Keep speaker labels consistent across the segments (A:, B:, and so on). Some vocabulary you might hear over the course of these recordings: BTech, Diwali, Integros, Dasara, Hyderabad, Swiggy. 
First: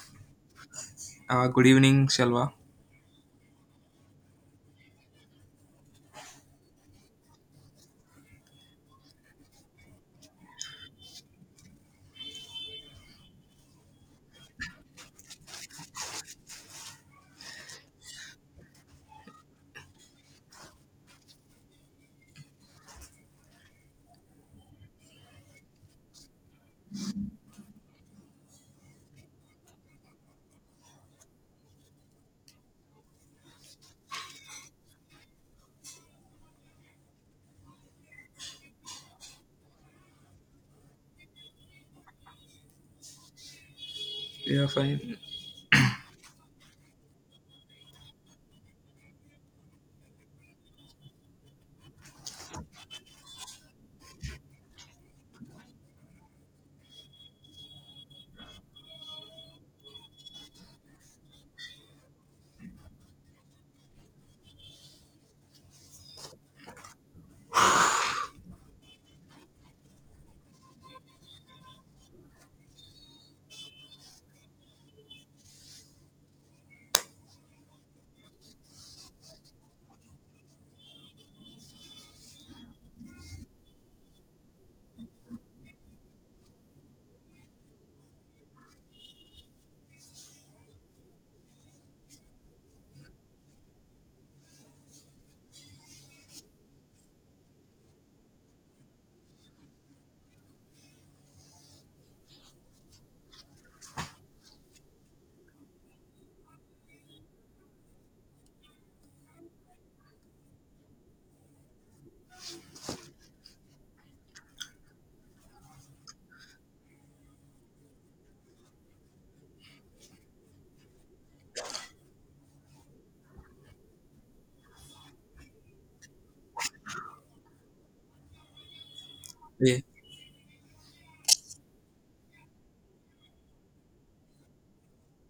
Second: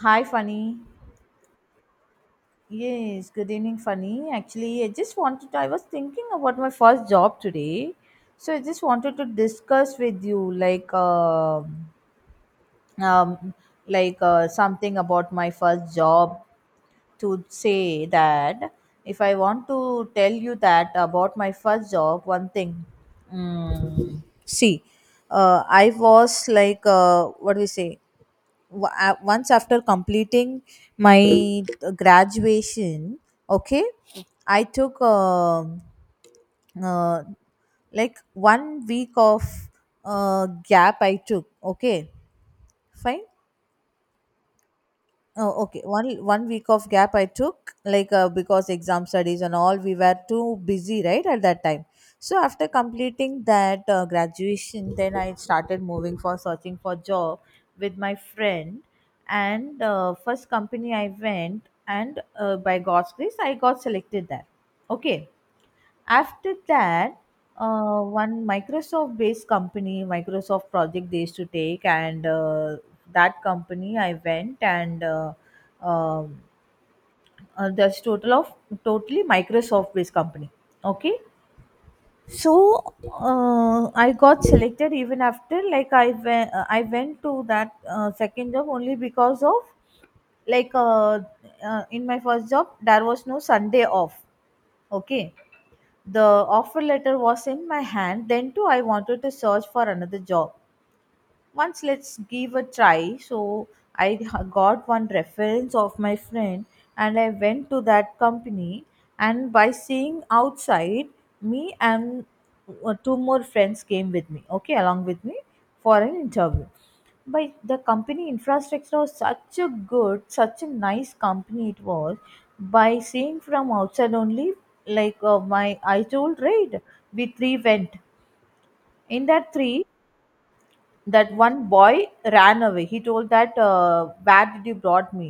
A: Hi, Funny.
B: Good evening, Shalwa.
A: Yes, good evening, Funny. Actually, I just wanted, I was thinking about my first job today. So I just wanted to discuss with you, um, like something about my first job to say that if I want to tell you that about my first job, one thing. See, I was like, what do we say? wa- Once after completing my graduation. Okay, I took, uh, like one week of gap I took. Okay, fine.
B: Yeah, fine.
A: Oh, okay. One week of gap I took, like because exam studies and all, we were too busy, right, at that time. So after completing that graduation, then I started moving for searching for job with my friend, and first company I went, and by God's grace, I got selected there. Okay. After that, one Microsoft based company, Microsoft project they used to take, and that company I went, and um, there's total of totally Microsoft based company. Okay, so I got selected. Even after, like, I went to that second job only because of, like, in my first job there was no Sunday off. Okay. The offer letter was in my hand. Then too, I wanted to search for another job. Once let's give a try. So I got one reference of my friend, and I went to that company. And by seeing outside, me and two more friends came with me. Okay, along with me for an interview. By the company infrastructure was such a good, such a nice company it was, by seeing from outside only, like, my, I told, right? We three went. In that
B: Yeah.
A: three, that one boy ran away. He told that where did you brought me,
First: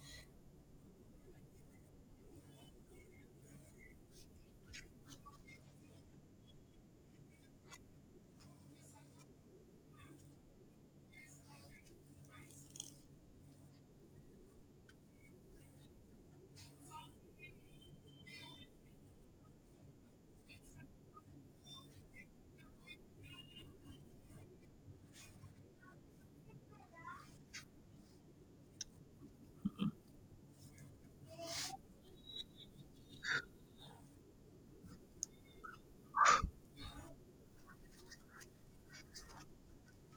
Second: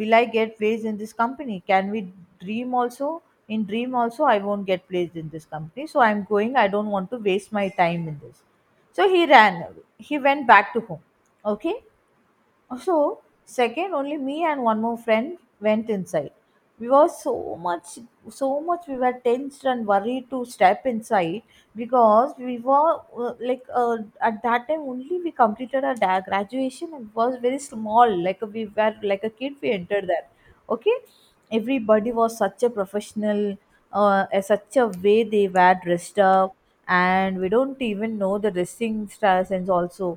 A: will I get placed in this company, can we dream also? In dream also I won't get placed in this company, so I'm going, I don't want to waste my time in this. So he ran away. He went back to home. Okay, so second, only me and one more friend went inside. We were so much, so much we were tensed and worried to step inside, because we were like, at that time only we completed our graduation and was very small. Like we were like a kid, we entered there. Okay, everybody was such a professional, such a way they were dressed up, and we don't even know the dressing styles and also.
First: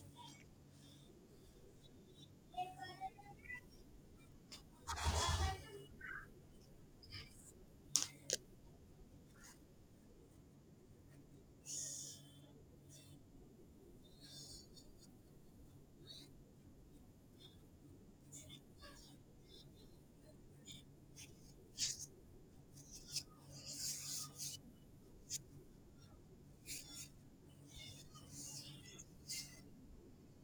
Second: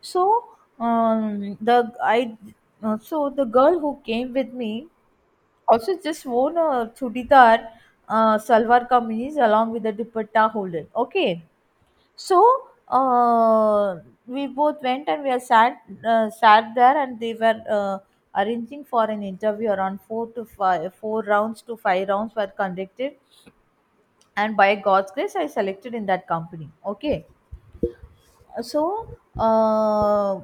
A: So the I so the girl who came with me also just wore a chudidar, salwar kameez along with the dupatta holder. Okay, so uh, we both went and we are sat, there and they were arranging for an interview. Around four to five, four rounds to five rounds were conducted, and by God's grace I selected in that company. Okay. So uh,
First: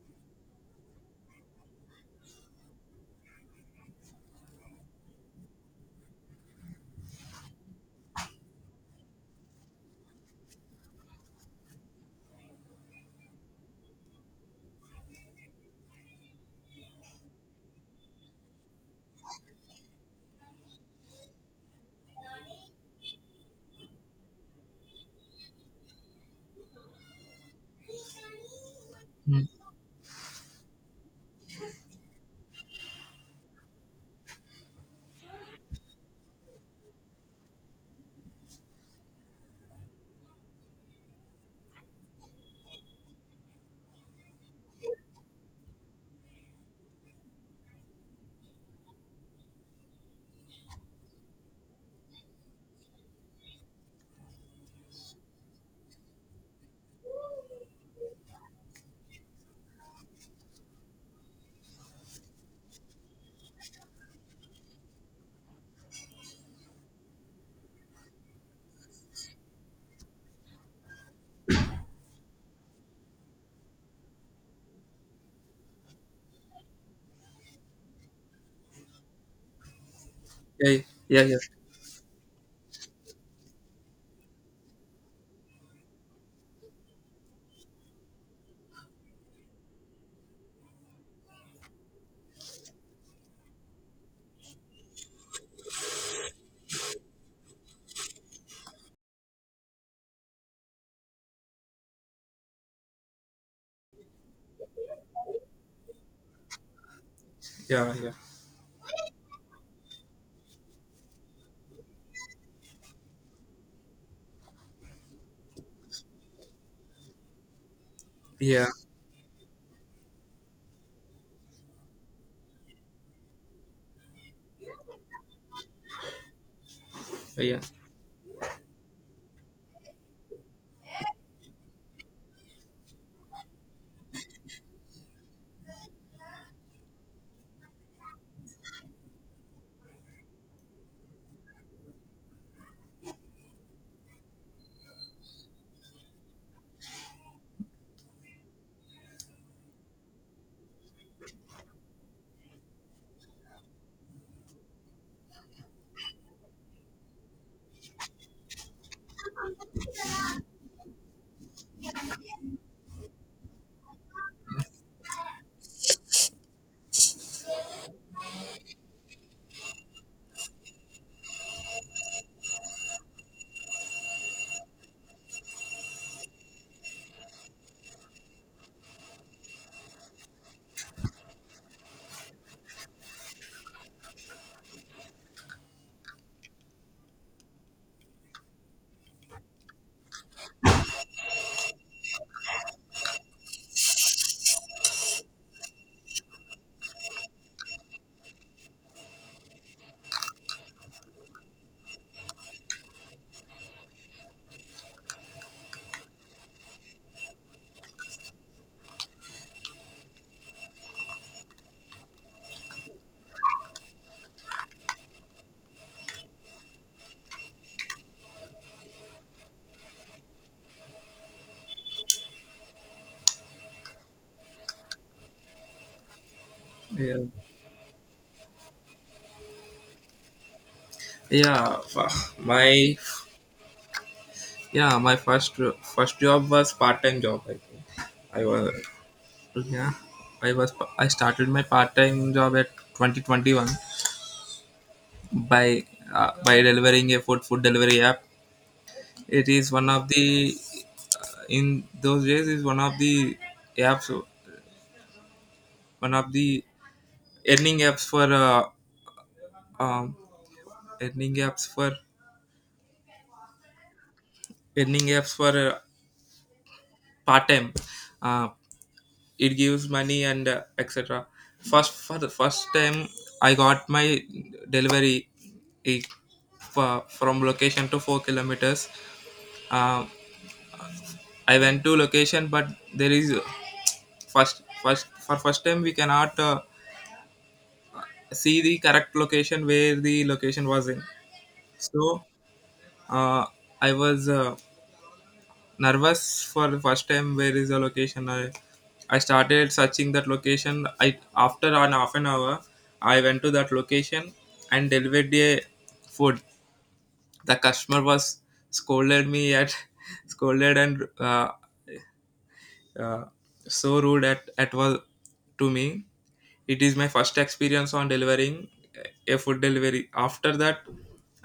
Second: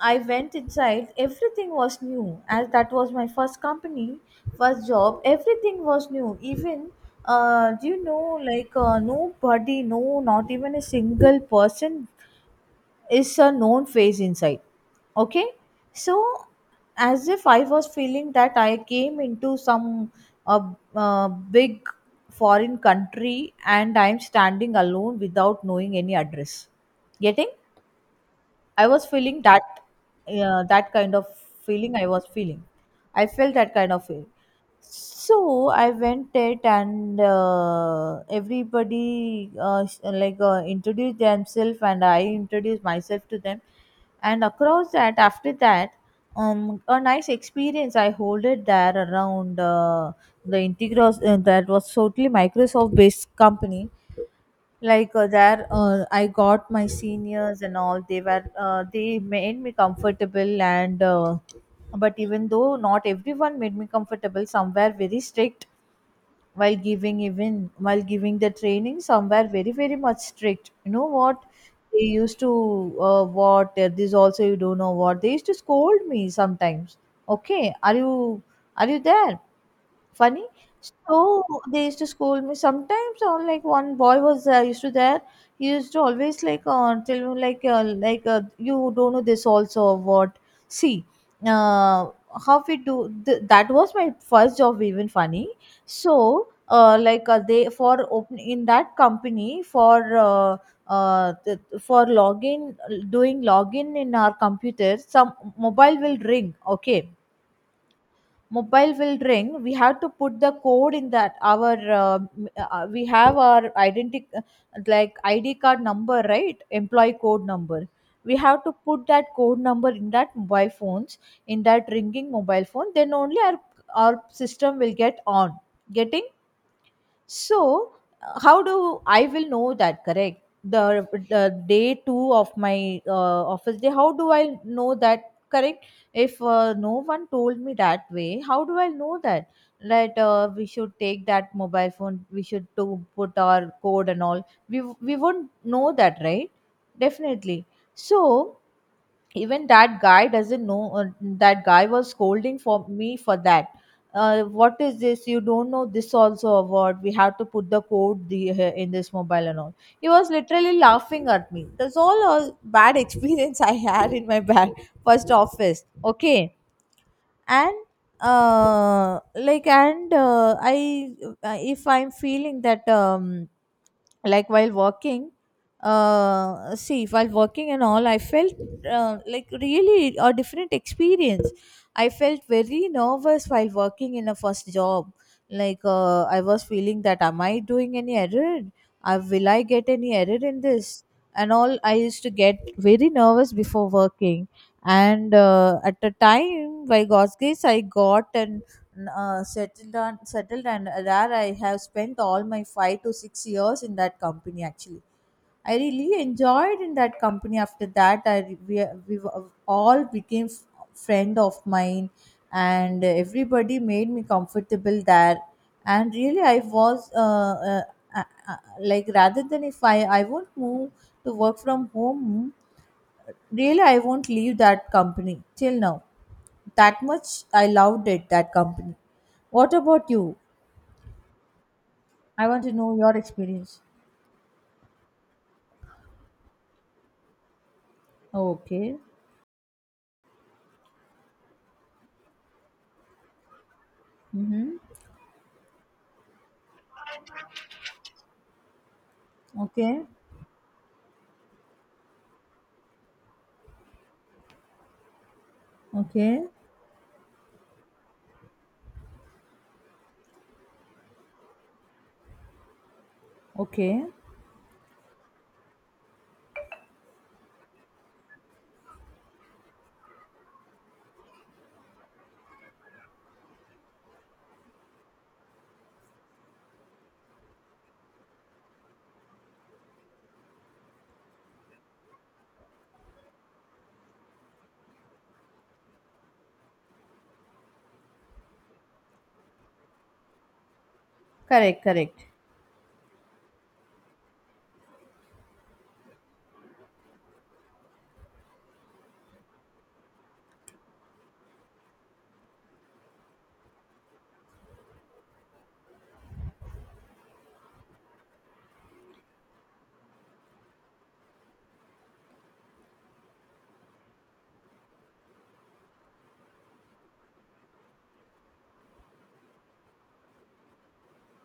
A: I went inside. Everything was new, as that was my first company, first job. Everything was new. Even, do you know, like, nobody, no, not even a single person is a known face inside. Okay, so as if I was feeling that I came into some uh, big foreign country and I'm standing alone without knowing any address. Getting? I was feeling
B: Mm.
A: that, that kind of feeling I was feeling. I felt that kind of feeling. So I went it, and everybody, like, introduced themselves and I introduced myself to them. And across that, after that, a nice experience I hold it there. Around the Integros, that was totally Microsoft based company, like there, I got my seniors and all, they were they made me comfortable, and but even though not everyone made me comfortable, some were very strict while giving, even while giving the training, some were very, very much strict. You know what, they used to, what, this also you don't know what, they used to scold me sometimes. Okay, are you there, Funny?
B: Yeah, yeah, yeah,
A: So they used to scold me sometimes, or like one boy was used to there. He used to always like, tell me like, you don't know this also or what. See, uh, how we do, that was my first job. Even, Funny. So like, they for open in that company for. For login, doing login in our computer, some mobile will ring. Okay,
B: yeah, yeah,
A: mobile will ring, we have to put the code in that our we have our identity like ID card number, right, employee code number. We have
B: yeah,
A: to put that code number in that mobile phones, in that ringing mobile phone, then only our system will get on. Getting?
B: yeah,
A: So, how do I will know that? Correct. The day two of my office day. How do I know that? Correct. If no one told me that way, how do I know that? That we should take that mobile phone. We should to put our code and all. We won't know that, right? Definitely. So even that guy doesn't know, that guy was scolding for me for that, what is this, you don't know this also award, we have to put the code, in this mobile and all. He was literally laughing at me. That's all, a bad experience I had in my bad first office. Okay. And like, and I if I'm feeling that, like, while walking, see, while walking and all I felt like really a different experience. I felt very nervous while working in a first job. Like I was feeling that, am I doing any error, will I get any error in this and all. I used to get very nervous before working, and at a time by God's grace I got, and settled, on settled. And there I have spent all my 5 to 6 years in that company, actually. I really enjoyed in that company. After that, we all became friend of mine, and everybody made me comfortable there. And really, I was uh, uh, like, rather than, if I won't move to work from home, really, I won't leave that company till now. That
B: yeah.
A: much I loved it, that company. What about you?
B: Yeah,
A: I want to know
B: My
A: your experience.
B: yeah, my first job was part time job. I think I was
A: Okay.
B: yeah, I was I started my part time job at 2021
A: Mm-hmm.
B: by by delivering a food delivery app. It is one
A: Okay.
B: of the in those days is one of the apps one of
A: Okay.
B: the earning apps for um, earning apps for
A: Okay.
B: earning apps for part time. Uh, it gives money and etc. First For the first time, I got my delivery it, from location to 4 kilometers. Uh, I went to location, but there is first time we cannot see the correct location where the location was in.
A: Correct,
B: So
A: correct.
B: uh, I was, nervous for the first time. Where is the location? I started searching that location. I After an half an hour, I went to that location and delivered a food. The customer was scolded me at scolded, and uh, so rude at was to me. It is my first experience on delivering a food delivery. After that,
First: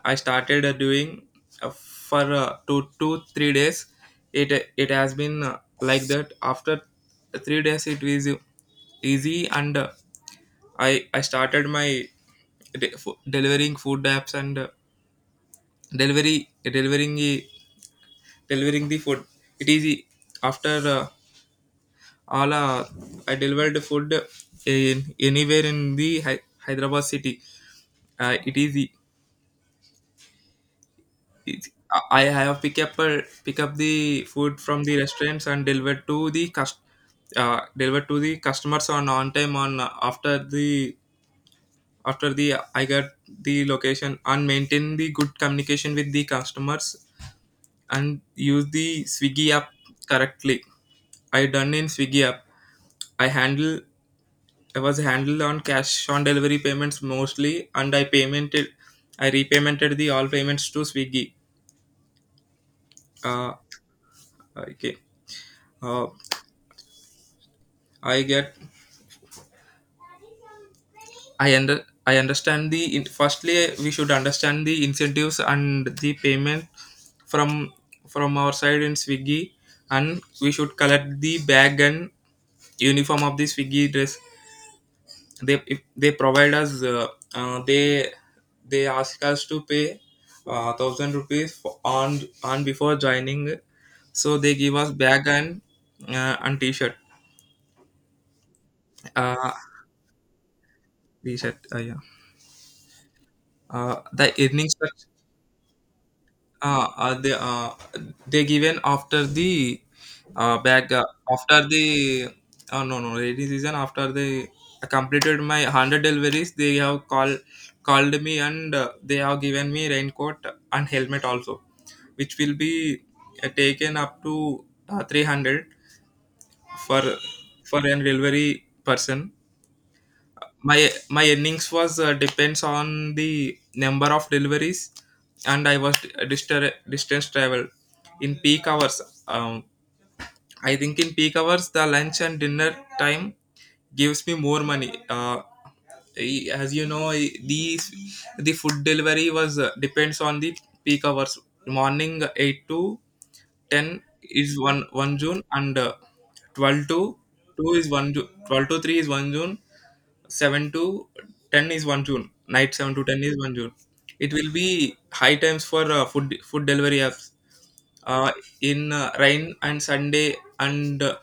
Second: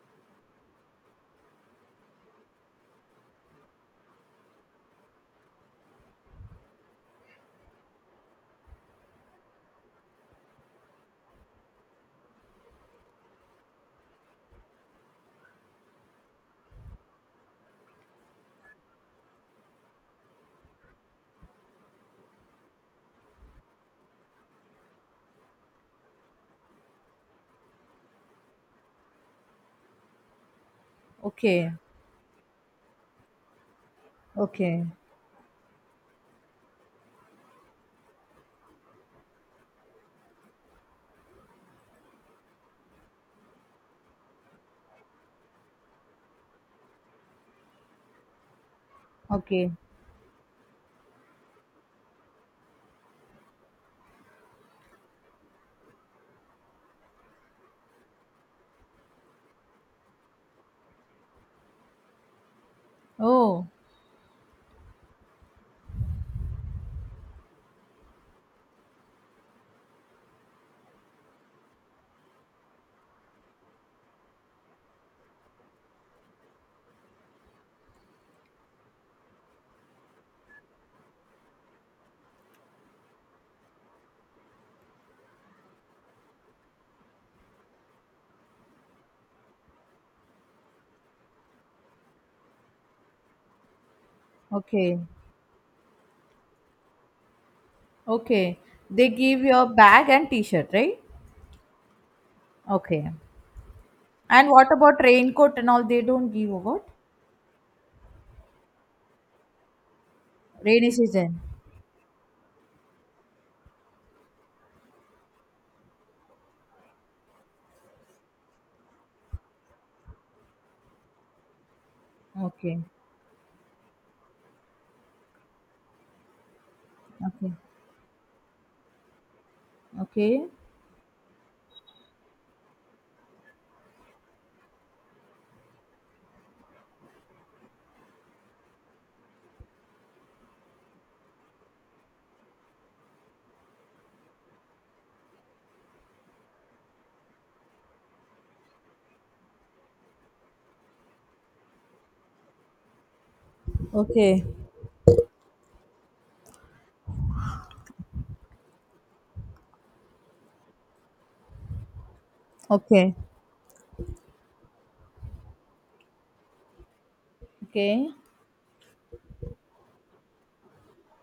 B: I started doing for 2 2 3 days. It has been like that. After 3 days, it is easy, and I started my delivering food apps and delivery delivering the food. It is e- After Ala, I delivered food in anywhere in the Hyderabad city. It is e- it,
A: Okay.
B: I have pick up the food from
A: Okay.
B: the restaurants and deliver to the cust deliver to the customers on time on after the I got the location and maintain the good communication with the customers and use the Swiggy app
A: Okay.
B: correctly. I done in Swiggy app. I handle I was handled on cash on delivery payments mostly, and I repaymented the all payments to Swiggy. Uh,
A: Oh.
B: okay. Uh, I get, I understand firstly, we should understand the incentives and the payment from from our side in Swiggy, and we should collect the bag and uniform of the Swiggy dress. They if they provide us uh, they they ask us to pay thousand rupees on before joining, so they give us
A: Okay.
B: bag and
A: Okay. They give
B: uh
A: your bag and t-shirt, right?
B: t-shirt. Yeah.
A: Okay.
B: The
A: And
B: earning
A: what about
B: structure.
A: raincoat and all? They don't give what?
B: They they given after the back
A: Rainy season.
B: after the no rainy season. After they completed my 100 deliveries, they have called me, and they have given me raincoat and helmet also, which will be
A: Okay.
B: taken up to 300 for
A: Okay.
B: for an delivery person.
A: Okay.
B: My earnings was depends on the number of deliveries, and I was distance travel in peak hours. um, I think in peak hours the lunch and dinner time gives me more money. As you know, these the food delivery was depends on the peak hours. Morning 8 to 10
A: Okay.
B: is 1 1 june, and 12 to 2 is 1 june, 12 to 3 is 1 june, 7 to 10 is 1 June. Night 7 to
A: Okay.
B: 10 is 1 June. It will be high times for food delivery apps.
A: Okay.
B: Uh, in rain and Sunday and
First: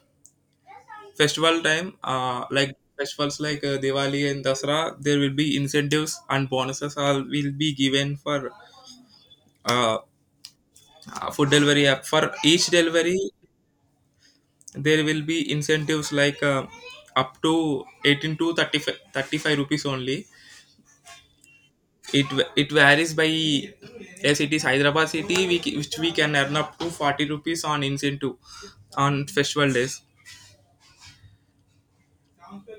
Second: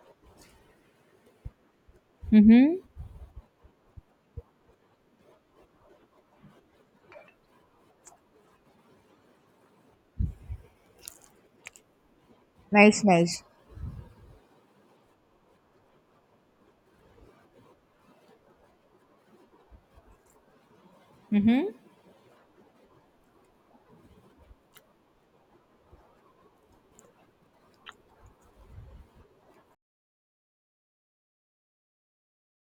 B: festival time, like
A: Mm-hmm.
B: festivals like Diwali and Dasara, there will be incentives and bonuses all will be given for uh, food delivery app. For each
A: Nice,
B: delivery,
A: nice.
B: there will be incentives like up to 18 to 35, thirty-five rupees only.
A: Mm-hmm.
B: It it varies by, yes, it is Hyderabad city, We ca- which we can earn up to 40 rupees on incentive on festival days.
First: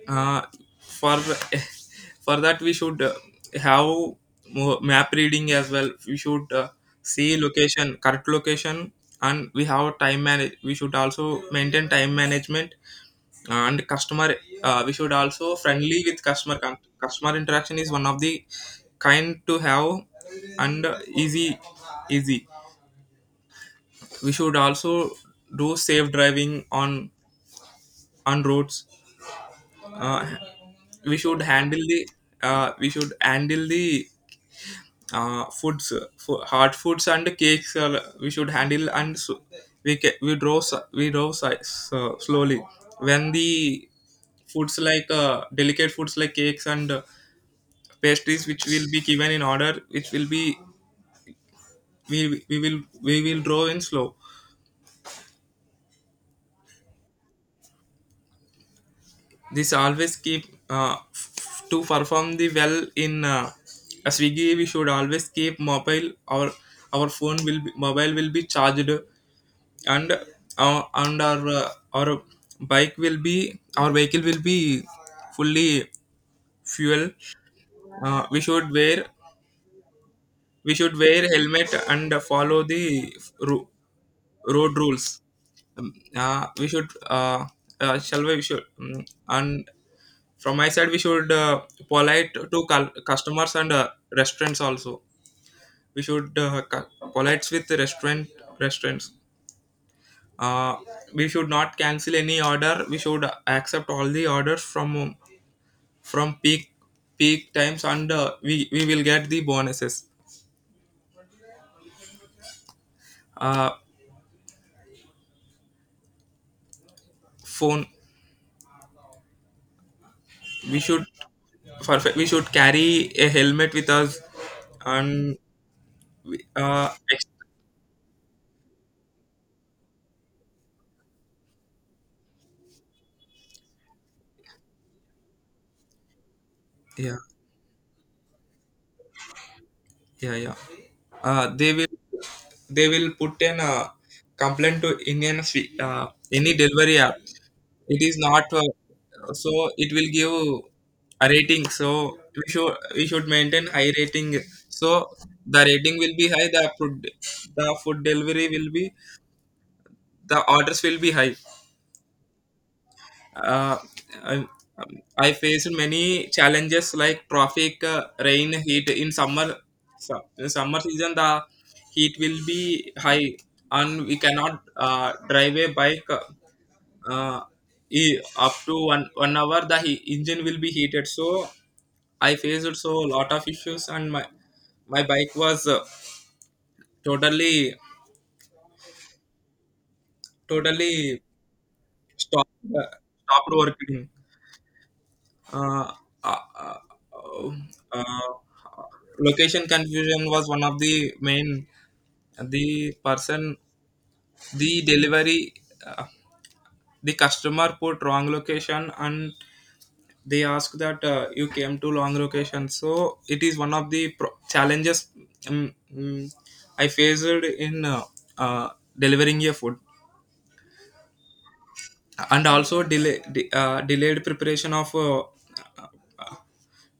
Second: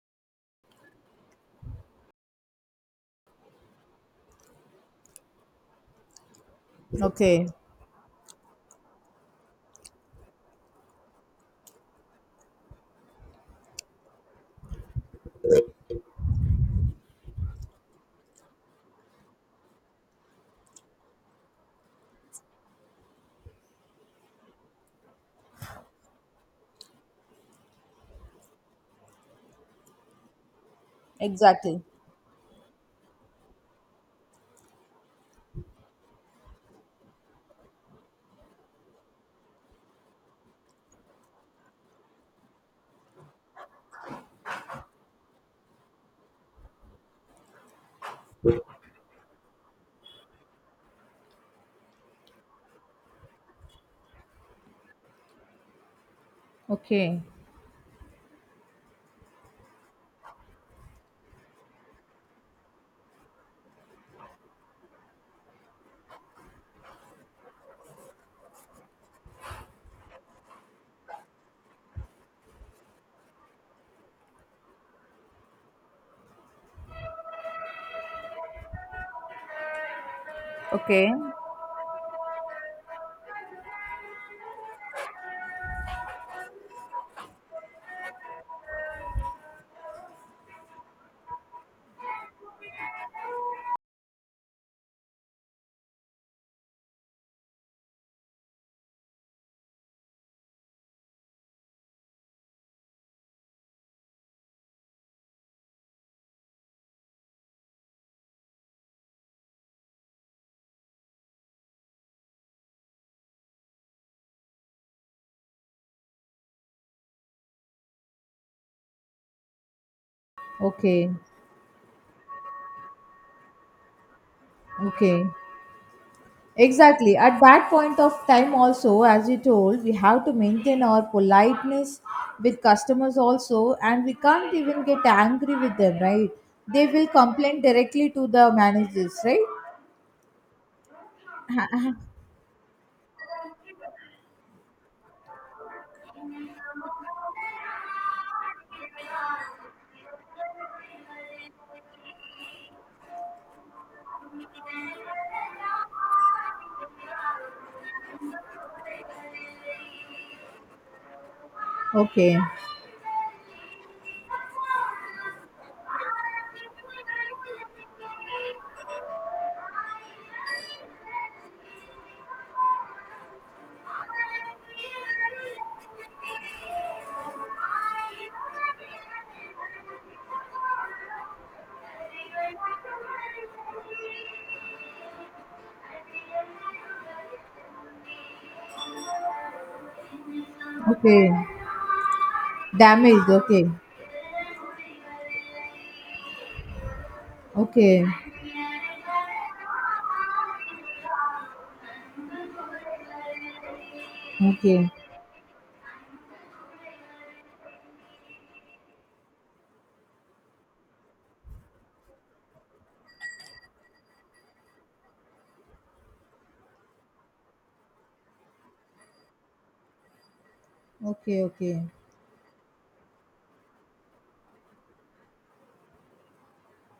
B: Uh, for for that we should have map reading as well. We should see
A: Okay.
B: location, correct location. And we have time manage. We should also maintain time management and customer. We should also friendly with customer interaction is one of the kind to have, and easy we should also do safe driving on roads. uh, we should handle
A: Exactly.
B: the we should handle the foods. For hard foods and cakes, we should handle. And so we draw slowly when the foods like delicate foods like cakes and pastries which will be given in order, which will be, we will draw in slow.
A: Okay.
B: This always keep to perform the well in a Swiggy. We should always keep mobile. Our our phone will be, mobile will be charged, and our and our uh, our bike will be, our vehicle will be fully fuel. uh, we should wear we should
A: Okay.
B: wear helmet and follow the ru- road rules. We should and from my side we should polite to customers and restaurants also. We should polite with the restaurants. uh, we should not cancel any order. We should accept all the orders from peak times, and we will get the bonuses. Uh, phone we should
A: Okay.
B: we should carry a helmet with us
A: Okay.
B: and we- uh,
A: Exactly. At that point of time, also, as you told, we have to maintain our politeness with customers, also, and we can't even get angry with them, right? They will
B: yeah,
A: complain directly to the managers, right?
B: yeah, yeah. Uh, they will they will put an complaint to any delivery app. It is not so it will give a rating. So we should maintain high rating. So the rating will be high. The food delivery will be, the orders will be high.
A: Okay.
B: Uh, I, I faced many challenges like traffic, rain, heat. In summer season, the heat will be high, and we cannot drive a bike uh, up to 1 1 hour. The engine will be heated. So I faced so lot of issues, and my bike was totally totally
A: Okay.
B: stopped, uh,
A: Damaged.
B: stopped
A: Okay.
B: working. uh, uh, uh,
A: Okay.
B: uh, Location confusion was one of the main. the person the
A: Okay.
B: delivery uh, the customer put wrong location, and they ask that you came to wrong location. So it is one of the challenges. um, um, I faced in uh, delivering a food.
A: Okay. Okay.
B: And also delayed preparation of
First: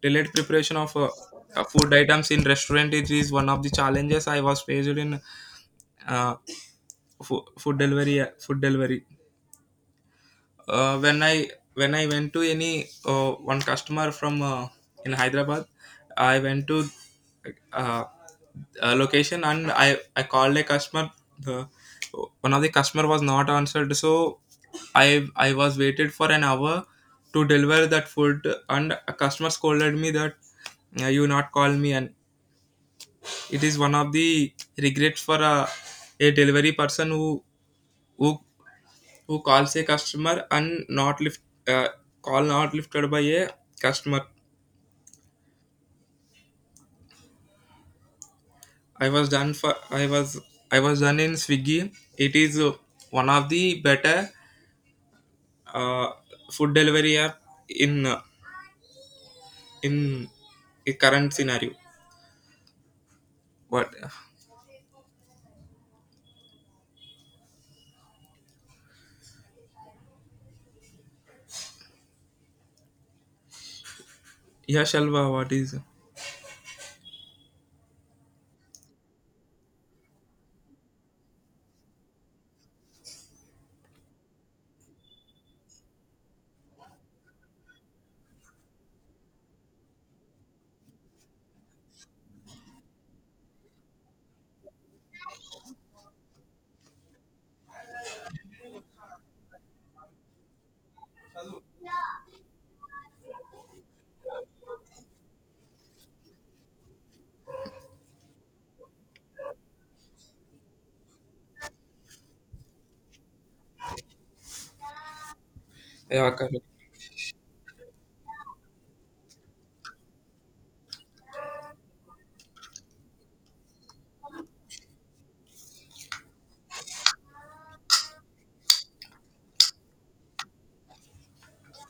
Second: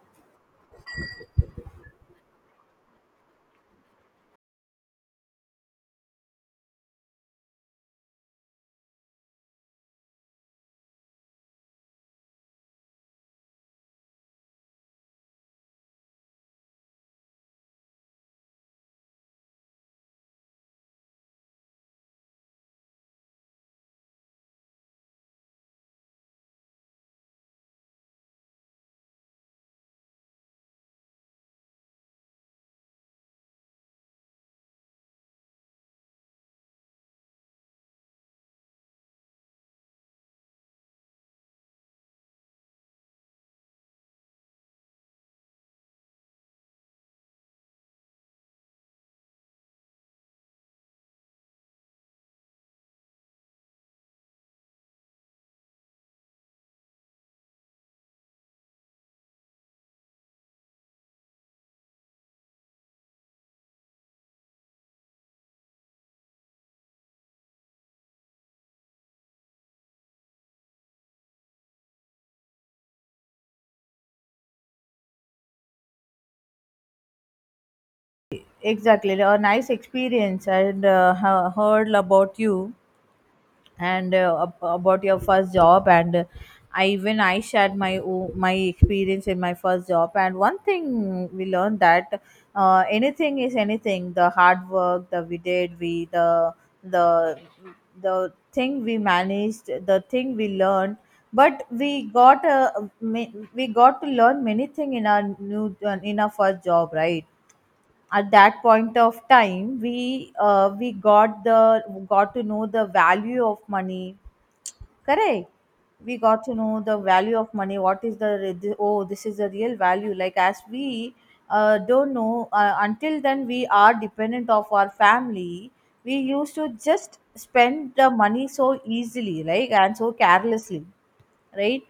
B: Delayed preparation of uh, food items in restaurant is one of the challenges I was faced in uh, food delivery. Food delivery. uh, when I when I went to any one customer from in Hyderabad, I went to uh, a location and I called a customer. The one of the customer was not answered, so I was waited for an hour to deliver that food, and a customer scolded me that, You not call me." And it is one of the regrets for a delivery person who who calls a customer and not lift. uh, Call not lifted by a customer. i was done for i was I was done in Swiggy. It is one of the better uh, food delivery app in uh, in a current scenario. But Yeah, Shalva, what is.
A: Exactly. A nice experience, and heard about you. And about your first job, and I even I shared my my experience in my first job. And one thing we learned, that anything is anything, the hard work that we did, we, the the thing we managed, the thing we learned. But we got, we got to learn many thing in our new, in our first job, right? At that point of time, we, we got the, got to know the value of money. Correct. We
B: Yeah,
A: got to
B: correct.
A: know the value of money. What is oh, this is the real value. Like as we, don't know, until then, we are dependent of our family. We used to just spend the money so easily, right, and so carelessly, right?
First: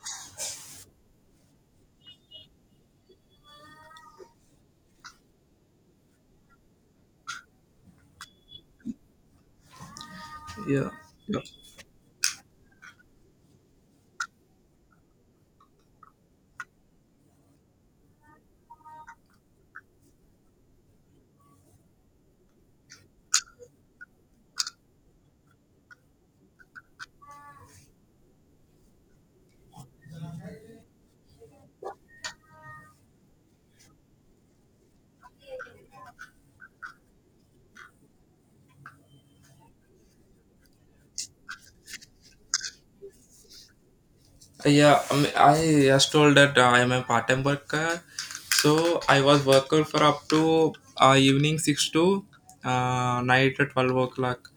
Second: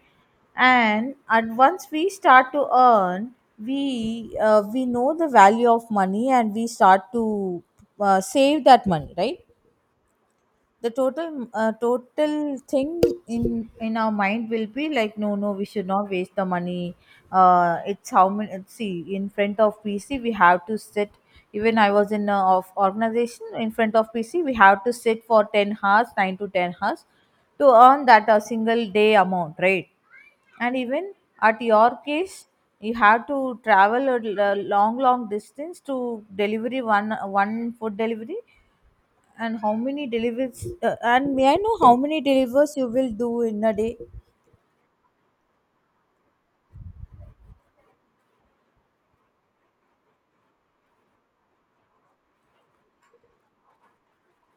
A: And once we start to earn, we, we know the value of money, and we start to save that money, right?
B: Yeah,
A: The
B: yeah.
A: total, total thing in our mind will be like, no, no, we should not waste the money. It's how many, see, in front of PC we have to sit. Even I was in a of organization, in front of PC we have to sit for 10 hours, 9 to 10 hours, to earn that a single day amount, right? And even at your case, you have to travel a long, long distance to delivery one food delivery. And how many delivers, and may I know how many delivers you will do in a day?
B: Yeah, mean, I just told that I am a part-time worker, so I was worker for up to evening six to night at 12 o'clock.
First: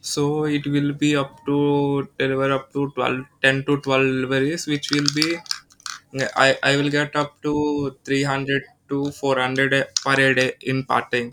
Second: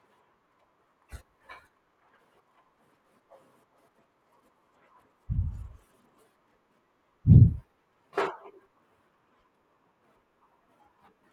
B: So it will be up to deliver up to 12 10 to 12 deliveries, which will be, I will get up to 300 to 400 per a day in part time.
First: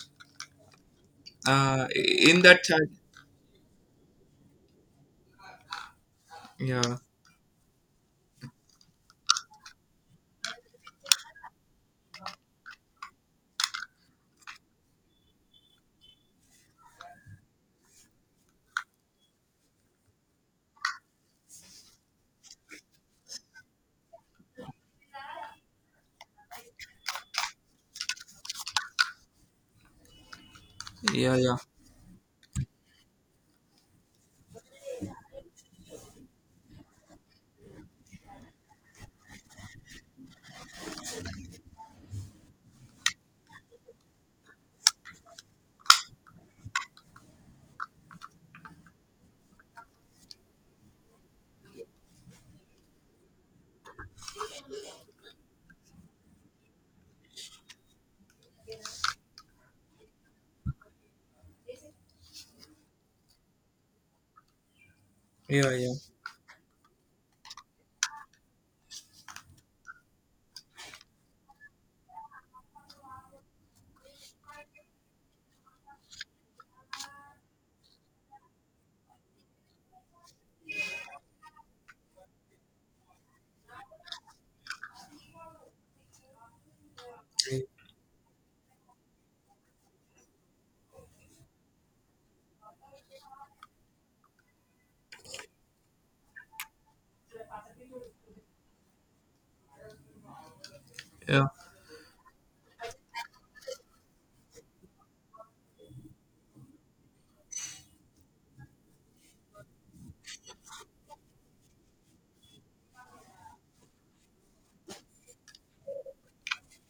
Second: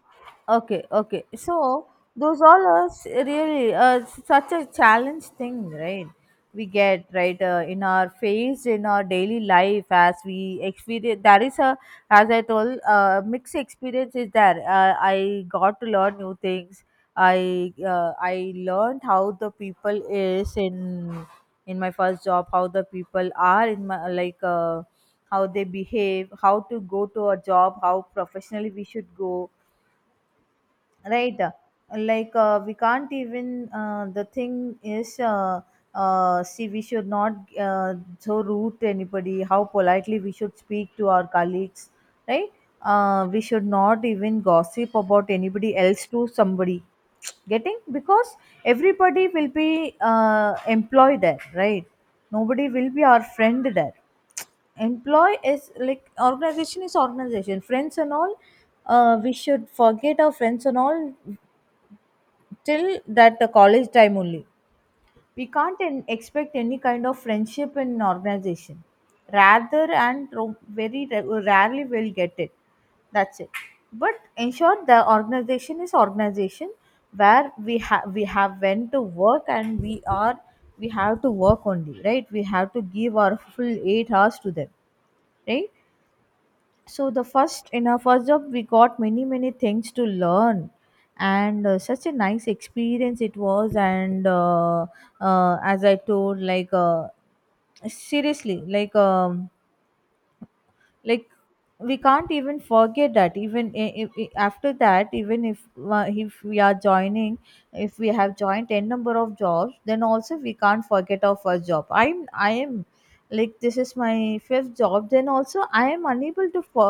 A: Okay, okay. So
B: In
A: those
B: that
A: all are
B: charge,
A: really, such a challenge thing, right? We
B: yeah,
A: get right, in our face in our daily life as we experience. There is a, mixed experience is there. I got to learn new things. I learned how the people is in my first job, how the people are in my how they behave, how to go to a job, how professionally we should go
B: yeah,
A: right
B: yeah,
A: we can't even the thing is, see, we should not so rude to anybody. How politely we should speak to our colleagues, right? We should not even gossip about anybody else to somebody. Getting because everybody will be employed there, right? Nobody will be our friend there employ is like organization is organization friends and all we should forget our friends and all till that the college time only we
B: yeah, yeah, yeah,
A: can't
B: yeah,
A: expect any kind of friendship in an organization rather and very rarely will get it, that's it. But in short, the organization is organization where we have went to work and we are, we have to work only right, we have to give our full 8 hours to them right. So the first in our first job we got many many things to learn and such a nice experience it was and as I told seriously like
B: yeah,
A: we can't even forget that even after that even if we are joining, if we have joined n number of jobs then also we can't forget our first job. I am like this is my fifth job then also I am unable to for,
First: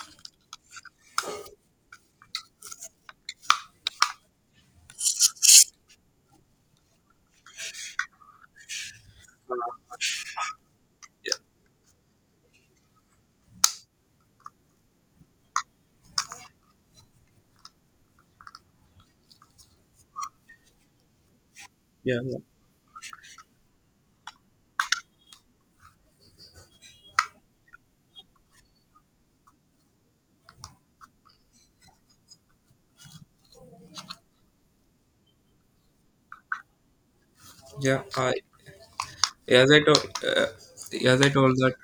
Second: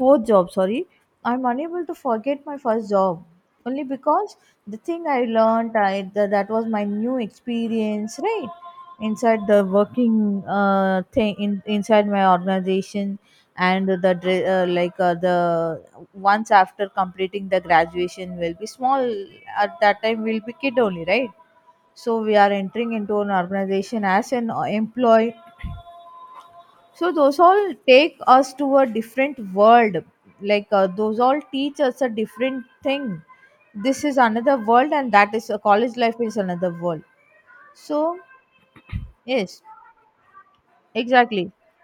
A: fourth job sorry, I'm unable to forget my first job only because the thing I learned, that was my new experience right, inside the working thing inside my organization. And the the once after completing the graduation will be small, at that time we'll be kid only right.
B: yeah.
A: So we are entering into an organization as an employee, so those all take us to a different world, those all teach us a different thing. This is another world and that is a college life is another world. So
B: Yeah. Yeah. I
A: yes,
B: As I told, as I
A: exactly,
B: told that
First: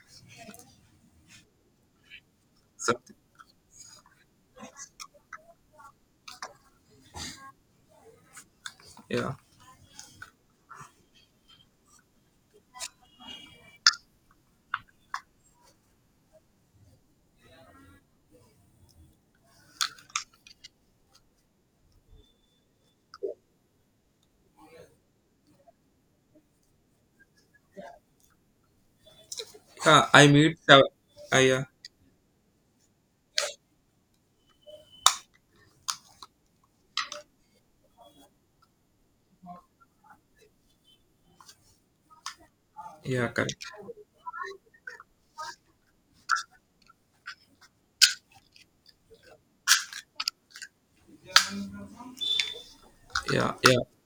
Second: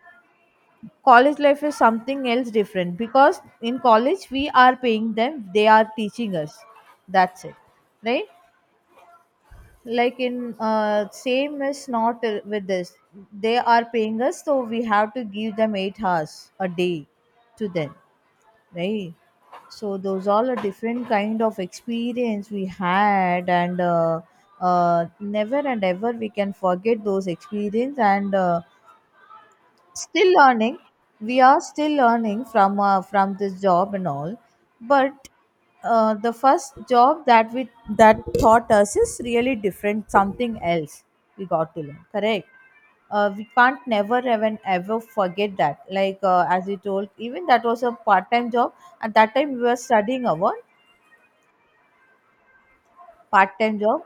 A: college life is something else different
B: something.
A: because in college we are paying them, they are teaching us, that's it, right.
B: Yeah,
A: Like in same is not with this, they are paying us so we have to give them 8 hours a day to them, right. So those all a different kind of experience we had and never and ever we can forget those experience and
B: yeah. I
A: still
B: meet.
A: learning, we are
B: Yeah,
A: still learning from this job and all. But the first job that we, that taught us is really different, something else we got to learn, correct.
B: yeah,
A: We
B: correct.
A: can't never even ever forget that, like as you told, even that was a part-time job. At that time we were studying our
B: Yeah,
A: part-time
B: yeah,
A: job.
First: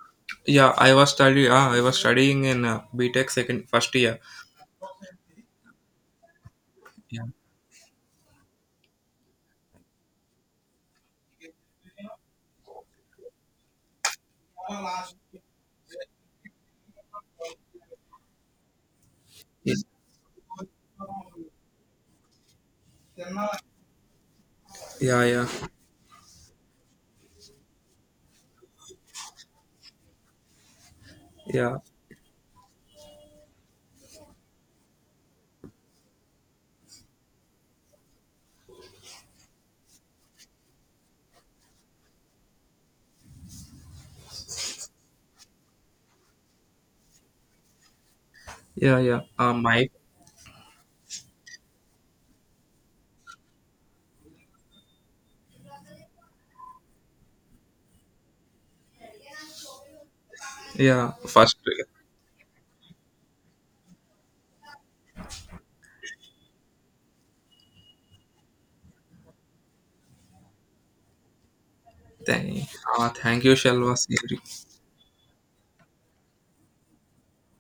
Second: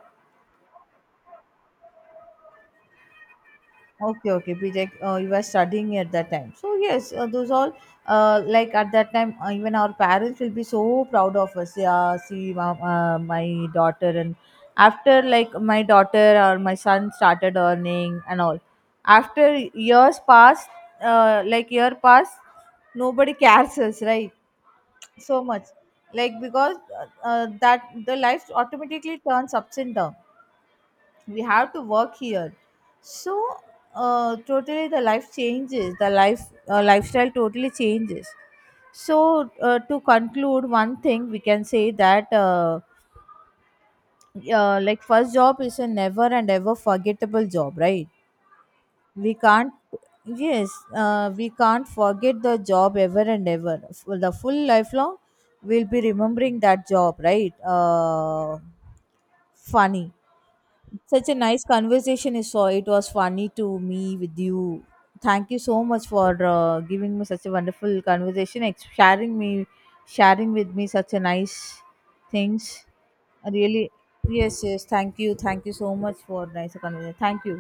B: yeah. I was study. I was studying in BTech second first year.
A: Okay, okay, project. You were studying at that time, so yes,
B: Yeah,
A: those all, like at that time, even our parents will be so proud of us. Yeah, see, mom, my daughter, and after like my daughter or my son started earning and all, after years passed, like year passed, nobody cares us, right?
B: yeah, yeah,
A: So much,
B: yeah,
A: like because that the life automatically turns ups and down, we have
B: yeah,
A: to work here. So totally the life changes, the life lifestyle totally changes. So to conclude one thing we can say that like first job is a never and ever forgettable job, right?
B: yeah. Yeah.
A: We can't,
B: My
A: yes, we can't forget the job ever and ever for the full lifelong, we'll be remembering that job, right? Funny.
B: yeah
A: Such a
B: first.
A: nice conversation is, so it was funny to me with you. Thank you so much for giving me such a wonderful conversation, sharing me, sharing with me such a nice
B: Thank,
A: things.
B: Thank
A: I
B: you,
A: really,
B: Shalva.
A: yes, yes. Thank you so much for nice conversation. Thank you.